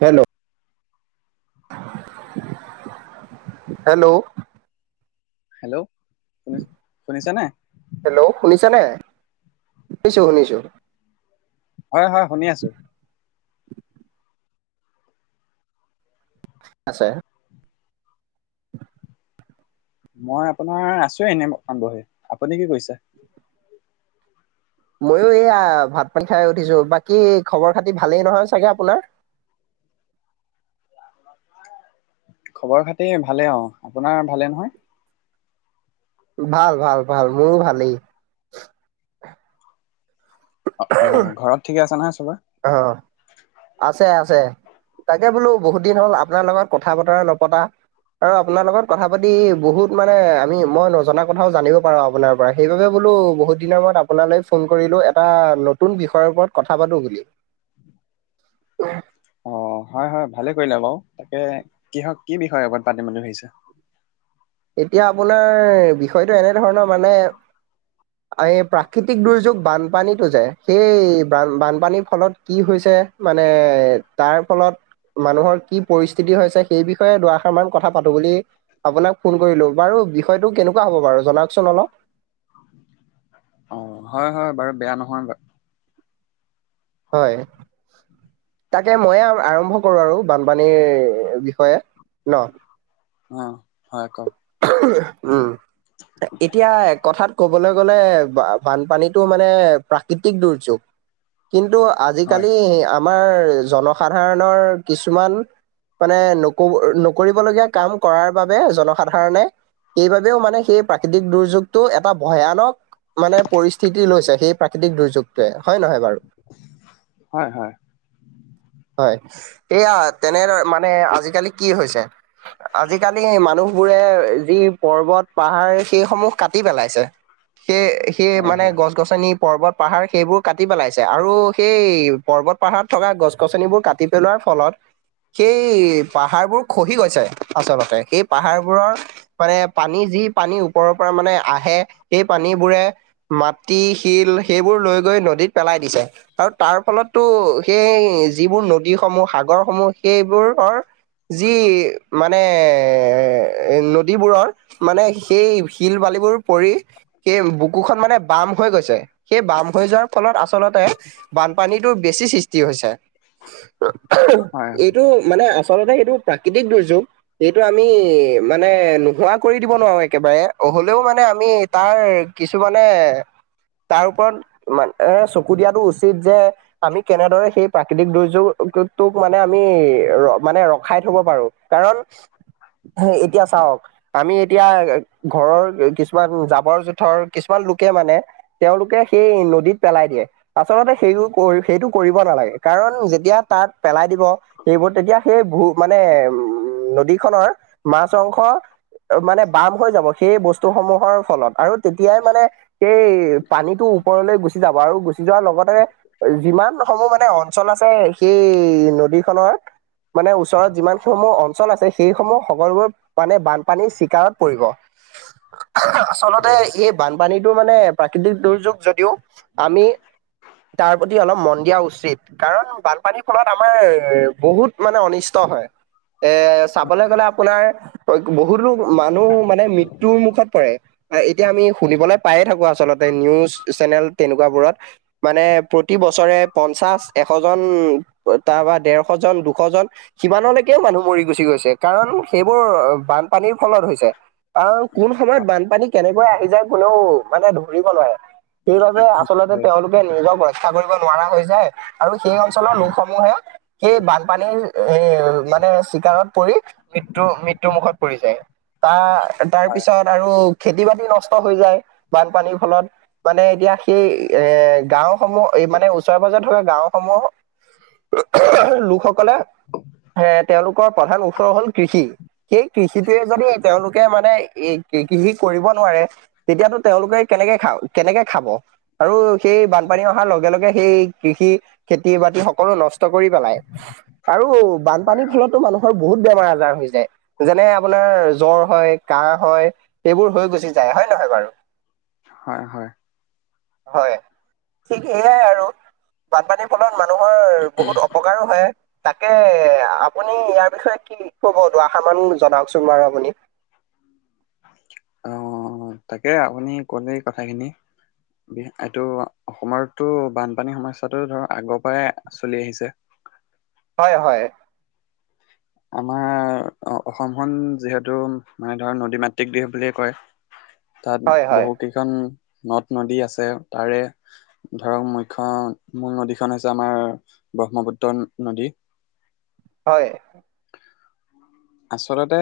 Hello hello hello শুনি শুনিছানে hello শুনিছা নাই শুনিছো শুনিছো হয় হয় শুনি আছো আছে মই আপোনাৰ আছোঁ এনেই অকমান বহি আপুনি কি কৰিছে ময়ো এইয়া ভাত পানী খাই উঠিছো বাকী খবৰ খাতি ভালেই নহয় চাগে আপোনাৰ খবৰ খাতি ভালে অ আপোনাৰ ভালে নহয় ভাল ভাল ভাল মোৰো ভালেই অ অ ঘৰত ঠিকে আছে নহয় চবৰে অ অ আছে আছে, তাকে বোলো বহুত দিন হ'ল আপোনাৰ লগত কথা বতৰা নপতা। আৰু আপোনাৰ লগত কথা পাতি বহুত মানে আমি মই নজনা কথাও জানিব পাৰো আপোনাৰ পৰা সেইবাবে বোলো বহুত দিনৰ মূত আপোনালৈ ফোন কৰিলো এটা নতুন বিষয়ৰ ওপৰত কথা পাতো বুলি। উমঃ অ হয় হয় ভালে কৰিলা বাৰু, তাকে কিহক কি বিষয়ে ওপৰত পাতিম বুলি ভাবিছা? এতিয়া আপোনাৰ বিষয়টো এনেধৰণৰ মানে এই প্ৰাকৃতিক দুৰ্যোগ বানপানীত হৈ যায়, সেই বানপানীৰ ফলত কি হৈছে। মানে তাৰ ফলত মানুহৰ কি পৰিস্থিতি হৈছে সেই বিষয়ে দুইআষাৰ মান কথা পাতো বুলি আপোনাক ফোন কৰিলো, বাৰু বিষয়টো কেনেকুৱা হ'ব বাৰু জনাওকচোন অলপ। অ হয় হয় বাৰু বেয়া নহয় বাৰু হয়। তাকে মইয়ে আৰম্ভ কৰো আৰু বানপানীৰ বিষয়ে ন? অঁ হয় কওক। উম, এতিয়া কথা ক'বলৈ গ'লে বানপানীটো মানে প্ৰাকৃতিক দুৰ্যোগ কিন্তু হয় আজিকালি আমাৰ জনসাধাৰণৰ কিছুমান মানে নকব নকৰিবলগীয়া কাম কৰাৰ বাবে জন সাধাৰণে সেইবাবেও মানে সেই প্ৰাকৃতিক দুৰ্যোগটো এটা ভয়ানক মানে পৰিস্থিতি লৈছে সেই প্ৰাকৃতিক দুৰ্যোগটোৱে হয় নহয় বাৰু। হয় হয় হয়, এইয়া তেনে মানে আজিকালি কি হৈছে আজিকালি মানুহ বোৰে যি পৰ্বত পাহাৰ সেইসমূহ কাটি পেলাইছে সেই এই হয় মানে হয় গছ গছনিৰ পৰ্বত পাহাৰ সেইবোৰ কাটি পেলাই আৰু সেই পৰবত পাহাৰত থকা গছ গছনিবোৰ কাটি পেলোৱাৰ ফলত সেই পাহাৰবোৰ খহি গৈছে আচলতে সেই পাহাৰবোৰৰ মানে পানী যি পানী ওপৰৰ পৰা মানে আহে সেই পানীবোৰে মাটি শিল সেইবোৰ লৈ গৈ নদীত পেলাই দিছে আৰু তাৰ ফলততো সেই যিবোৰ নদীসমূহ সাগৰসমূহ সেইবোৰৰ যি মানে এ নদীবোৰৰ মানে সেই শিল বালিবোৰ পৰি সেই বুকুখন মানে বাম হৈ গৈছে সেই বাম হৈ যোৱাৰ ফলত আচলতে বানপানীটো বেছি সৃষ্টি হৈছে। হয় এইটো মানে আচলতে এইটো প্ৰাকৃতিক দুৰ্যোগ এইটো আ মি মানে নোহোৱা কৰি দিব নোৱাৰো একেবাৰে অহ'লেও মানে আমি তাৰ কিছুমানে তাৰ ওপৰত মান এ চকু দিয়াটো উচিত যে আমি কেনেদৰে সেই প্ৰাকৃতিক দুৰ্যোগটোক মানে আমি মানে ৰখাই থব পাৰো। কাৰণ হেই এতিয়া চাওক আমি এতিয়া ঘৰৰ কিছুমান জাবৰ জোথৰ কিছুমান লোকে মানে তেওঁলোকে সেই নদীত পেলাই দিয়ে। আচলতে সেই সেইটো কৰিব নালাগে কাৰণ যেতিয়া তাত পেলাই দিব এইবোৰ তেতিয়া সেই ভূ মানে উমম নদীখনৰ মাছ অংশ মানে বাম হৈ যাব সেই বস্তুসমূহৰ ফলত আৰু তেতিয়াই মানে সেই পানীটো ওপৰলৈ গুচি যাব আৰু গুচি যোৱাৰ লগতে যিমান সমূহ মানে অঞ্চল আছে সেই নদী খনৰ মানে ওচৰত যিমান সমূহ অঞ্চল আছে সেইসমূহ সকলোবোৰ মানে বানপানীৰ চিকাৰত পৰিব, আহা হয় আচলতে এই বানপানীটো মানে প্ৰাকৃতিক দুৰ্যোগ যদিও আমি তাৰ প্ৰতি অলপ মন দিয়া উচিত। কাৰণ বানপানীৰ ফলত আমাৰ বহুত মানে অনিষ্ট হয়। এ চাবলৈ গ'লে আ পোনাৰ [unintelligible] বহুতো মানুহ মানে মৃত্যুৰ মুখত পৰে। আ এতিয়া আমি শুনিবলৈ পায়ে থাকো আচলতে নিউজ চেনেল তেনেকুৱাবোৰত। মানে প্ৰতি বছৰে পঞ্চাশ, এশ জন অ তাৰপৰা ডেৰশজন, দুশজন সিমানলৈকে মানুহ মৰি গুচি গৈছে কাৰণ সেইবোৰ বানপানীৰ ফলত হৈছে। আৰু কোন সময়ত বানপানী কেনেকৈ আহি যায় কোনেও মানে ধৰিব নোৱাৰে। সেইবাবে আচলতে হয় তেওঁলোকে নিজক ৰক্ষা কৰিব নোৱাৰা হৈ যায় আৰু সেই অঞ্চলৰ লোকসমূহে সেই বানপানীৰ এ মানে চিকাৰত পৰি মৃত্যু মৃত্যু মুখত পৰি তা হয় তাৰপিছত আৰু খেতি - বাতি নষ্ট হৈ যায় বানপানীৰ ফলত। মানে এতিয়া সেই এ গাওসমূহ এই মানে ওচৰে - পাজৰে থকা গাওঁসমূহ অ অহ, লোকসকলে এ তেওঁলোকৰ প্ৰধান ওচৰ হ'ল কৃষি সেই কৃষিটোয়ে যদি তেওঁলোকে মানে এ কৃষি কৰিব নোৱাৰে। তেতিয়াতো তেওঁলোকে কেনেকে খা কেনেকে খাব? আৰু সেই বানপানী অহাৰ লগে লগে সেই কৃষি খেতি - বাতি সকলো নষ্ট কৰি পেলায় আৰু বানপানীৰ ফলতো মানুহৰ বহুত বেমাৰ আ জাৰ হৈ যায়, যেনে আপোনাৰ জ্বৰ হয়, কাঁহ হয়। সেইবোৰ হৈ গুচি যায়। হয়নে নহয় বাৰু? হয়, হয়। হয়, ঠিক সেয়াই আৰু। বানপানীৰ ফলত মানুহৰ বহুত অপকাৰো হয়। তাকে আপুনি ইয়াৰ বিষয়ে কি কব দুআশাৰ মান জনাওঁকচোন বাৰু আপুনি? অ, তাকে আপুনি ক'লেই কথাখিনি বি এইটো অসমৰটো বানপানী সমস্যাটো ধৰ আগৰ পৰাই চলি আহিছে। হয়, হয়। আমাৰ অ-অসমখন যিহেতু মানে ধৰ নদী মাতৃক দেশ বুলিয়ে কয়। তাত হয় হয় বহু কেইখন নদ - নদী আছে তাৰে ধৰক মুখ্য মূল নদীখন হৈছে আমাৰ ব্ৰহ্মপুত্ৰ নদী। হয়। আচলতে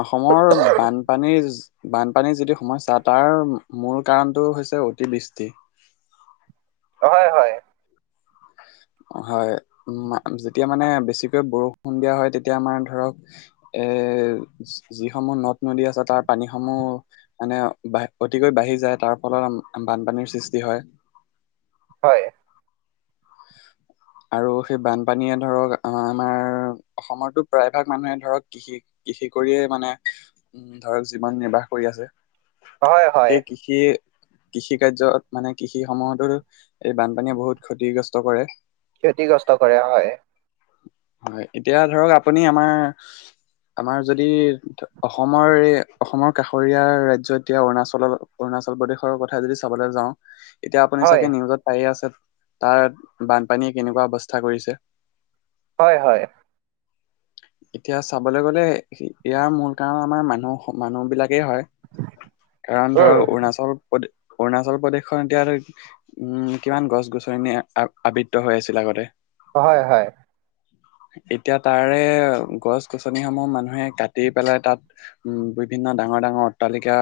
অসমৰ বানপানীৰ বানপানীৰ যিটো সমস্যা তাৰ মূল কাৰণটো হৈছে অতিবৃষ্টি। অ হয়, হয়। অ, হয়। উম, মা যেতিয়া মানে বেছিকৈ বৰষুণ দিয়া হয় তেতিয়া আমাৰ ধৰক এ যি-যিসমূহ নদ - নদী আছে তাৰ পানীসমূহ মানে বা অতিকৈ বাঢ়ি যায় তাৰ ফলত বানপানীৰ সৃষ্টি হয়। হয়। আৰু সেই বানপানীয়ে ধৰক আমাৰ অসমৰতো প্ৰায় ভাগ মানুহে ধৰক কৃষি-কৃষি কৰিয়ে মানে উম ধৰক জীৱন নিৰ্বাহ কৰি আছে। হয় হয় সেই কৃ [unintelligible] কৃষিকাৰ্যত মানে কৃষিসমূহতো এই বানপানীয়ে বহুত ক্ষতিগ্ৰস্ত কৰে। ক্ষতিগ্ৰস্ত কৰে হয়। হয়। এতিয়া ধৰক আপুনি আমাৰ আমাৰ যদি অসমৰ এ অসমৰ কাষৰীয়া ৰাজ্যত এতিয়া অৰুণাচলৰ অৰুণাচল প্ৰদেশৰ কথা যদি চাবলৈ যাওঁ এতিয়া আপুনি হয় চাগে নিউজত পায়ে আছে, তাৰ বানপানীয়ে কেনেকুৱা অৱস্থা কৰিছে। হয়, হয়। এতিয়া চাবলৈ গ'লে সি, ইয়াৰ মূল কাৰণ আমাৰ মানুহ-মানুহবিলাকেই হয়। [inaudible] কাৰণ উম ধৰক অৰুণাচল প্ৰদে অৰুণাচল প্ৰদেশখন এতিয়া আৰু, উম, কিমান গছ গছনিয়ে আ-আবৃত হৈ আছিল আগতে। অ', হয়, হয়। এতিয়া তাৰে গছ গছনিসমূহ মানুহে কাটি পেলাই তাত উম, বিভিন্ন ডাঙৰ ডাঙৰ অট্টালিকা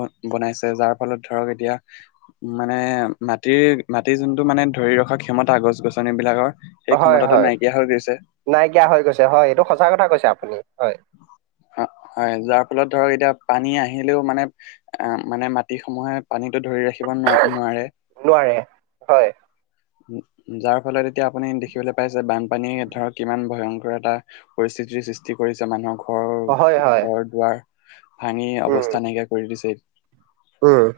ব-বনাইছে, যাৰ ফলত ধৰক এতিয়া মানে মাটিৰ-মাটিৰ যোনটো মানে ধৰি ৰখা ক্ষমতা গছ গছনিবিলাকৰ সেই হয় ক্ষমতাটো হয় নাই নাইকিয়া হৈ গৈছে, হয়। এইটো সঁচা কথা কৈছে আপুনি, হয়। অ, হয়। যাৰ ফলত ধৰক এতিয়া পানী আহিলেও মানে, অ', মানে মাটিসমূহে পানীটো ধৰি ৰাখিব নোৱা-নোৱাৰে। নোৱাৰে হয় যাৰ ফলত এতিয়া আপুনি দেখিবলৈ পাইছে বানপানীয়ে ধৰক কিমান ভয়ংকৰ এটা পৰিস্থিতিৰ সৃষ্টি কৰিছে মানুহৰ ঘ ঘৰৰ, হয় হয় ঘৰ-দুৱাৰ ভাঙি উম অৱস্থা নাইকিয়া কৰি দিছিল। উম।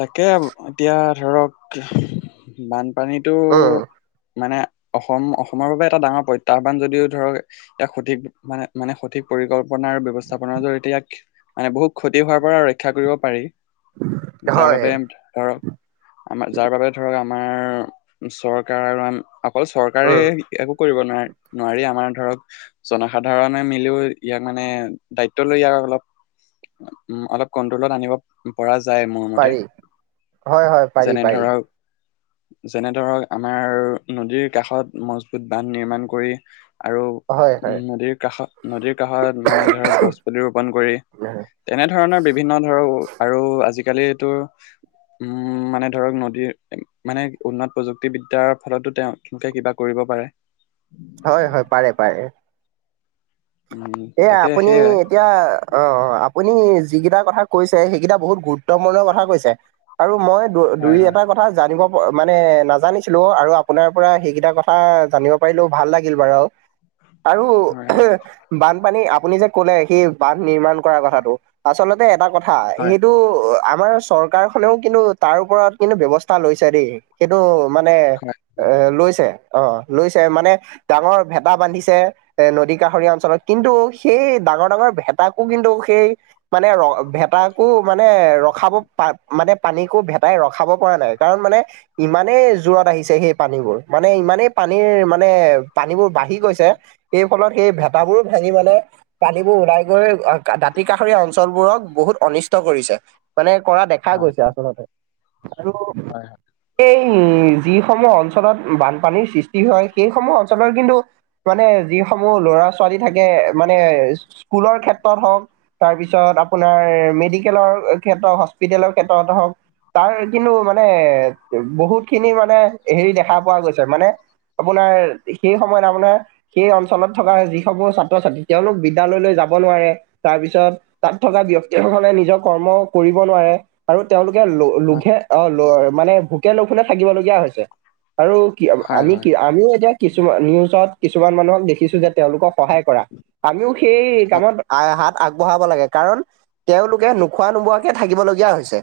তাকে এতিয়া ধৰক বানপানীতো উম মানে অসম-অসমৰ বাবে এটা ডাঙৰ প্ৰত্যাহ্বান যদিও ধৰক, এটা সঠিক মানে মানে সঠিক পৰিকল্পনাৰ ব্যৱস্থাপনাৰ জৰিয়তে ইয়াক মানে বহুত ক্ষতি হোৱাৰ পৰা ৰক্ষা কৰিব পাৰি। যাৰ হয় বাবে ধৰক আমাৰ, যাৰ বাবে ধৰক আমাৰ চৰকাৰ আৰু আ [unintelligible] চৰকাৰে উম একো কৰিব নোৱাৰে, নোৱাৰি আমাৰ ধৰক জনসাধাৰণে মিলিও ইয়াক মানে দায়িত্ব লৈ ইয়াক অলপ উম, অলপ কন্ট্ৰলত আনিব পৰা যায় মোৰ মতে। পাৰি হয় হয় পাৰি যেনে পাৰি ধৰক যেনে ধৰক আমাৰ নদীৰ কাষত মজবুত বান্ধ নিৰ্মাণ কৰি আৰু হয় হয় নদীৰ কাষত, নদীৰ কাষত মানে ধৰক গছ পুলি ৰোপন কৰি তেনেধৰণৰ বিভিন্ন ধৰক আৰু আজিকালিটো উম, মানে ধৰক নদীৰ মানে উন্নত প্ৰযুক্তিবিদ্যাৰ ফলতো তেওঁ [unintelligible] কিবা কৰিব পাৰে। হয়, হয়, পাৰে পাৰে। উম এয়া, তাকে আপুনি সেয়াই এতিয়া অ', অ', আপুনি যিকেইটা কথা কৈছে সেইকেইটা বহুত গুৰুত্বপূৰ্ণ কথা কৈছে আৰু মই হয় দু-দুই হয় এটা কথা কথা জানিব, মানে নাজানিছিলোঁ আৰু আপোনাৰ পৰা সেইকেইটা কথা জানিব পাৰিলো ভাল লাগিল বাৰু। আৰু হয় বানপানী আপুনি যে কলে সেই বান্ধ নিৰ্মাণ কৰাৰ কথাটো, আচলতে এটা কথা [unintelligible] হয় এইটো আমাৰ চৰকাৰখনেও কিন্তু তাৰ ওপৰত কিন্তু ব্যৱস্থা লৈছে দেই, কিন্তু মানে হয় অ লৈছে। অ, লৈছে মানে ডাঙৰ ভেটা বান্ধিছে, এ নদী কাষৰীয়া অঞ্চলত কিন্তু সেই ডাঙৰ ডাঙৰ ভেতাকো কিন্তু সেই মানে ৰ ভেতাকো মানে ৰখাব পা মানে পানীকো ভেটাই ৰখাব পৰা নাই, কাৰণ মানে ইমানেই জোৰত আহিছে সেই পানীবোৰ, মানে ইমানেই পানীৰ মানে পানীবোৰ বাঢ়ি গৈছে, সেই ফলত সেই ভেতাবোৰ ভাঙি মানে পানীবোৰ ওলাই [unintelligible] দাঁতি কাষৰীয়া অঞ্চল বোৰক বহুত অনিষ্ট কৰিছে মানে কৰা দেখা গৈছে আচলতে আৰু হয় হয়। এই যিসমূহ অঞ্চলত বানপানীৰ সৃষ্টি হয়, সেইসমূহ অঞ্চলৰ কিন্তু মানে যিসমূহ ল'ৰা ছোৱালী থাকে মানে স্কুলৰ ক্ষেত্ৰত হওক তাৰপিছত আপোনাৰ মেডিকেলৰ ক্ষেত্ৰত হস্পিটেলৰ ক্ষেত্ৰত হওক তাৰ কিন্তু মানে বহুতখিনি মানে হেৰি দেখা পোৱা গৈছে মানে আপোনাৰ সেই সময়ত আপোনাৰ সেই অঞ্চলত থকা যি সমূহ ছাত্ৰ-ছাত্ৰী তেওঁলোক বিদ্যালয়লৈ যাব নোৱাৰে। তাৰপিছত তাত থকা ব্যক্তিসকলে নিজৰ কৰ্ম কৰিব নোৱাৰে। আৰু তেওঁলোকে ল হয় লোঘে অ, ল মানে ভোকে লঘোনে থাকিবলগীয়া হৈছে আৰু কি হয় হয় আমি কি হয় আমিও এতিয়া কিছুমান নিউজত কিছুমান মানুহক দেখিছো যে তেওঁলোকক সহায় কৰা, আমিও সেই কামত হাত আগবঢ়াব লাগে কাৰণ তেওঁলোকে নোখোৱা নোবোৱাকে থাকিবলগীয়া হৈছে,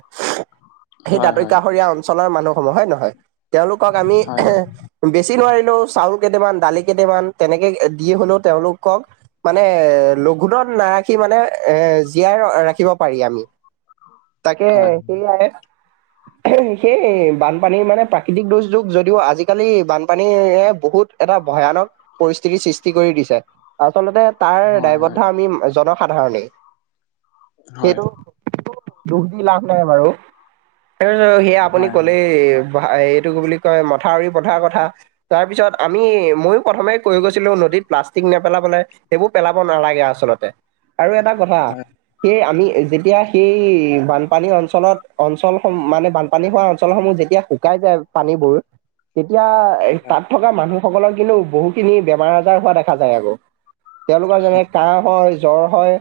সেই হয় হয় দাতিকাষৰীয়া নিশ্চয় অঞ্চলৰ মানুহ সম হয় নহয়? তেওঁলোকক আমি হয় বেছি নোৱাৰিলেও চাউল কেইটামান দালি কেইটামান তেনেকে দি হলেও তেওঁলোকক মানে লঘোণত নাৰাখি মানে এ জীয়াই ৰাখিব পাৰি আমি। তাকে হয় সেইয়াই। সেই বানপানীৰ মানে প্ৰাকৃতিক দুৰ্যোগ যদিও আজিকালি বানপানী এ বহুত এটা ভয়ানক পৰিস্থিতিৰ সৃষ্টি কৰি দিছে। আচলতে তাৰ হয় হয় দায়বদ্ধ আমি জনসাধাৰণেই। হয় সেইটো দুখ দি লাভ নাই বাৰু। তাৰিছত সেয়া আপুনি হয় হয় ক'লে এ এইটো কি বুলি কয় মথাউৰি পথাৰ কথা। তাৰপিছত আমি ময়ো প্ৰথমে কৈ গৈছিলোঁ নদীত প্লাছ প্লাষ্টিক নেপেলাবলৈ সেইবোৰ পেলাব নালাগে আচলতে আৰু এটা কথা হয় সেইয়ে আমি যেতিয়া সেই বানপানী অঞ্চলত অঞ্চলসম মানে বানপানী হোৱা অঞ্চলসমূহ যেতিয়া শুকাই যায় পানীবোৰ তেতিয়া হয় তাত থকা মানুহসকলৰ কিন্তু বহুখিনি বেমাৰ আজাৰ হোৱা দেখা যায় আকৌ। তেওঁলোকৰ যেনে কাহ হয় জ্বৰ হয়,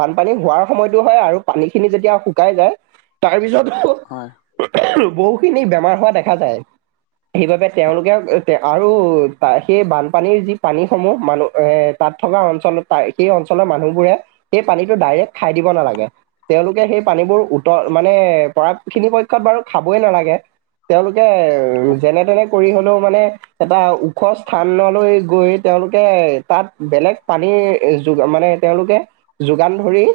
বানপানী হোৱাৰ সময়তো হয় আৰু পানীখিনি যেতিয়া শুকাই যায় তাৰপিছতো হয়। বহুখিনি বেমাৰ হোৱা দেখা যায়। সেইবাবে তেওঁলোকে আৰু ত সেই বানপানীৰ যি পানী সমূহ মানুহ এ তাত থকা অঞ্চল ত সেই অঞ্চলৰ মানুহবোৰে সেই পানীটো ডাইৰেক্ট খাই দিব নালাগে। তেওঁলোকে সেই পানীবোৰ উতল মানে পৰা পক্ষত সেইখিনি বাৰু খাবই নালাগে। তেওঁলোকে যেনে তেনে কৰি হ'লেও মানে এটা ওখ স্থানলৈ গৈ তেওঁলোকে তাত বেলেগ পানীৰ যো মানে তেওঁলোকে যোগান ধৰি।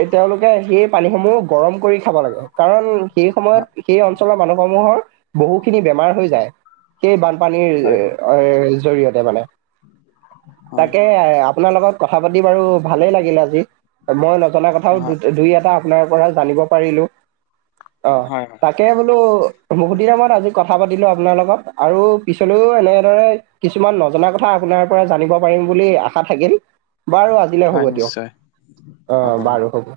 এই তেওঁলোকে সেই পানীসমূহ গৰম কৰি খাব লাগে, কাৰণ সেই হয় সময়ত সেই অঞ্চলৰ মানুহ সমূহৰ বহুখিনি বেমাৰ হৈ যায়। সেই বানপানীৰ হয় এৰ জৰিয়তে মানে। হয় তাকে আপোনাৰ লগত কথা পাতি বাৰু ভালেই লাগিল আজি। মই নজনা কথাও হয় দুই এটা আপোনাৰ পৰা জানিব পাৰিলোঁ। অ হয় তাক তাকে বোলো বহুত দিনৰ মুৰত আজি কথা পাতিলোঁ আপোনাৰ লগত। আৰু পিছলৈও এনেদৰে কিছুমান নজনা কথা আপোনাৰ পৰা জানিম পাৰিম বুলি আশা থাকিল। বাৰু আজিলৈ হয় হ'ব দিয়ক। নিশ্চয় অ' বাৰু হ'ব।